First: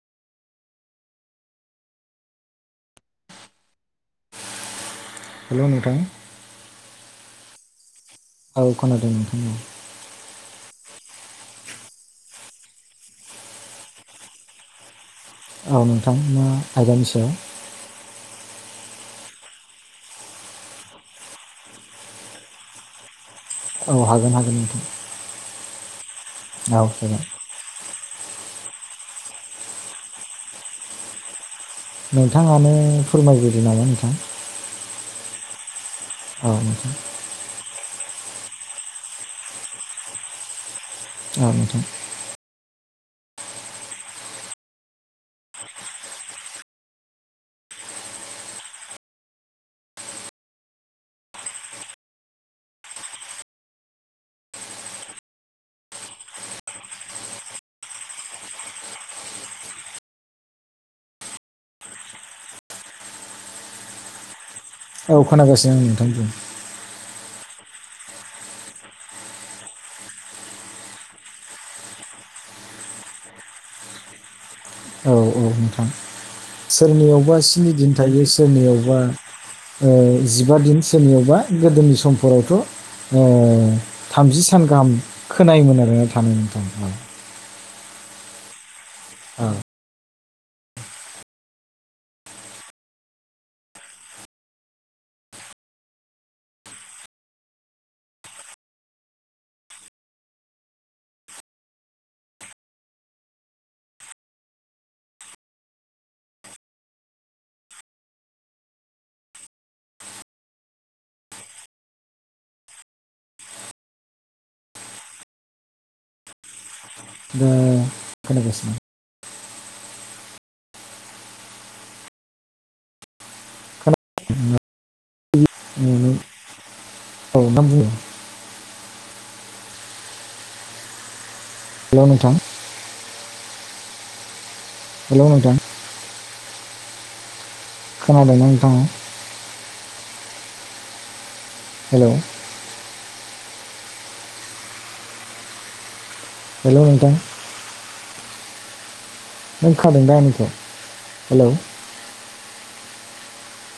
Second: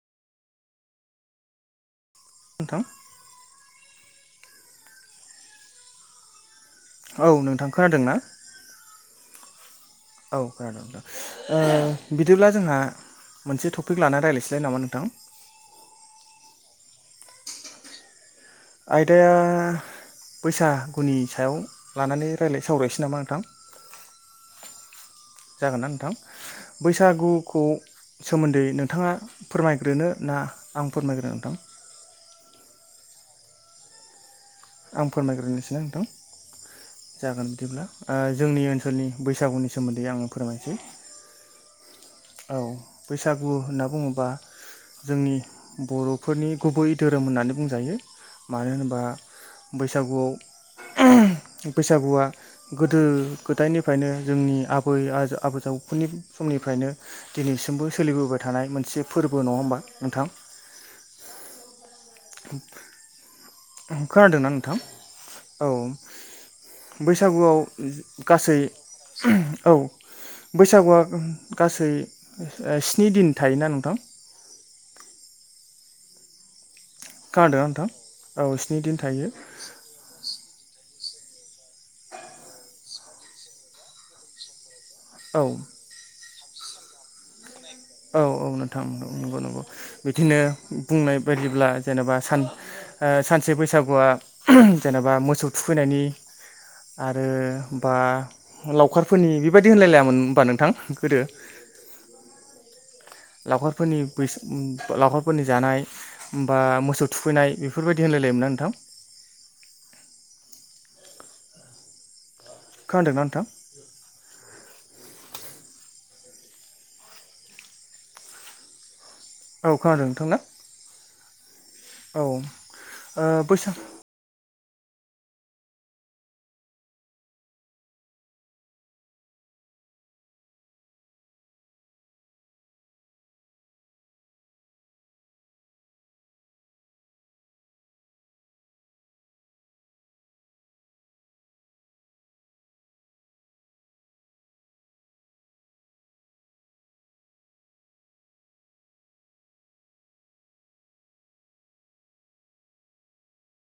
नोंथां हेलौ नोंथां औ नोंथां खोनादों ना औ खोनादों‌ नोंथां औ बिदिब्ला जोंहा मोनसे टपिक लानानै रायज्लायसैलाय नामा नोंथां औ नोंथां मा आयदानि सायाव आयदाया बैसागुनि सायाव लानानै राय्लाय सावरायसै नामा नोंथां औ हागोन हागोन नोंथां जागोनना नोंथां औ जागोन बैसागुखौ सोमोन्दै नोंथाङा फोरमायग्रोनो ना आं फोरमायग्रो नोंथां नोंथाङानो फोरमायबो नामा नोंथां आं फोरमायग्रोनोसै नांदों औ नोंथां जागोन बिदिब्ला जोंनि ओनसोलनि बैसागुनि सोमोन्दै आङो फोरमायसै औ नोंथां औ बैसागु होनना बुङोबा जोंनि बर'फोरनि गुबै धोरोम होननानै बुंजायो मानो होनोबा बैसागुआव बैसागुआ गोदो गोदायनिफ्रायनो जोंनि आबै आबै खुनि समनिफ्रायनो दिनैसिमबो सोलिबोबाय थानाय मोनसे फोरबो नङा होमबा नोंथां खोनादों नोंथां औ खोनागासिनो आं नोंथांजों बैसागुआव गासै औ बैसागुआ गासै स्नि दिन थायोना नोंथां औ औ नोंथां सोरनियावबा खोनादोंना स्नि नोंथां दिन थायो औ स्नि दिन सोरनियावबा थायो जिबा दिन सोरनियावबा गोदोनि समफोरावथ' थामजि सान गाहाम औ खोनायोमोन आरोना थानो नोंथां औ औ नोंथां नंगौ औ नंगौ बिदिनो बुंनाय बायदिब्ला जेनेबा सान सानसे बैसागुआ जेनेबा। बा मोसौ थुखैनायनि। आरो बा लावखारफोरनि बेबायदि होनलायलायामोन होनबा नोंथां गोदो? [unintelligible] [inaudible] लावखारफोरनि बैसा लावखारफोरनि जानाय बा मोसौ थुखैनाय बेफोरबायदि होनायल। तो मोना नोंथां? खोनादोंना नोंथां? ओ खोना गोसिनो। औ खोनादों नोंथांना। औ ओ बैसाग। खोना औ नों बुं। हेल' नोंथां। हेल' नोंथां। खोनादोंना नोंथाङा। हेलौ। हेल' नोंथां। नों खादों दा आंनिखौ हेलौ।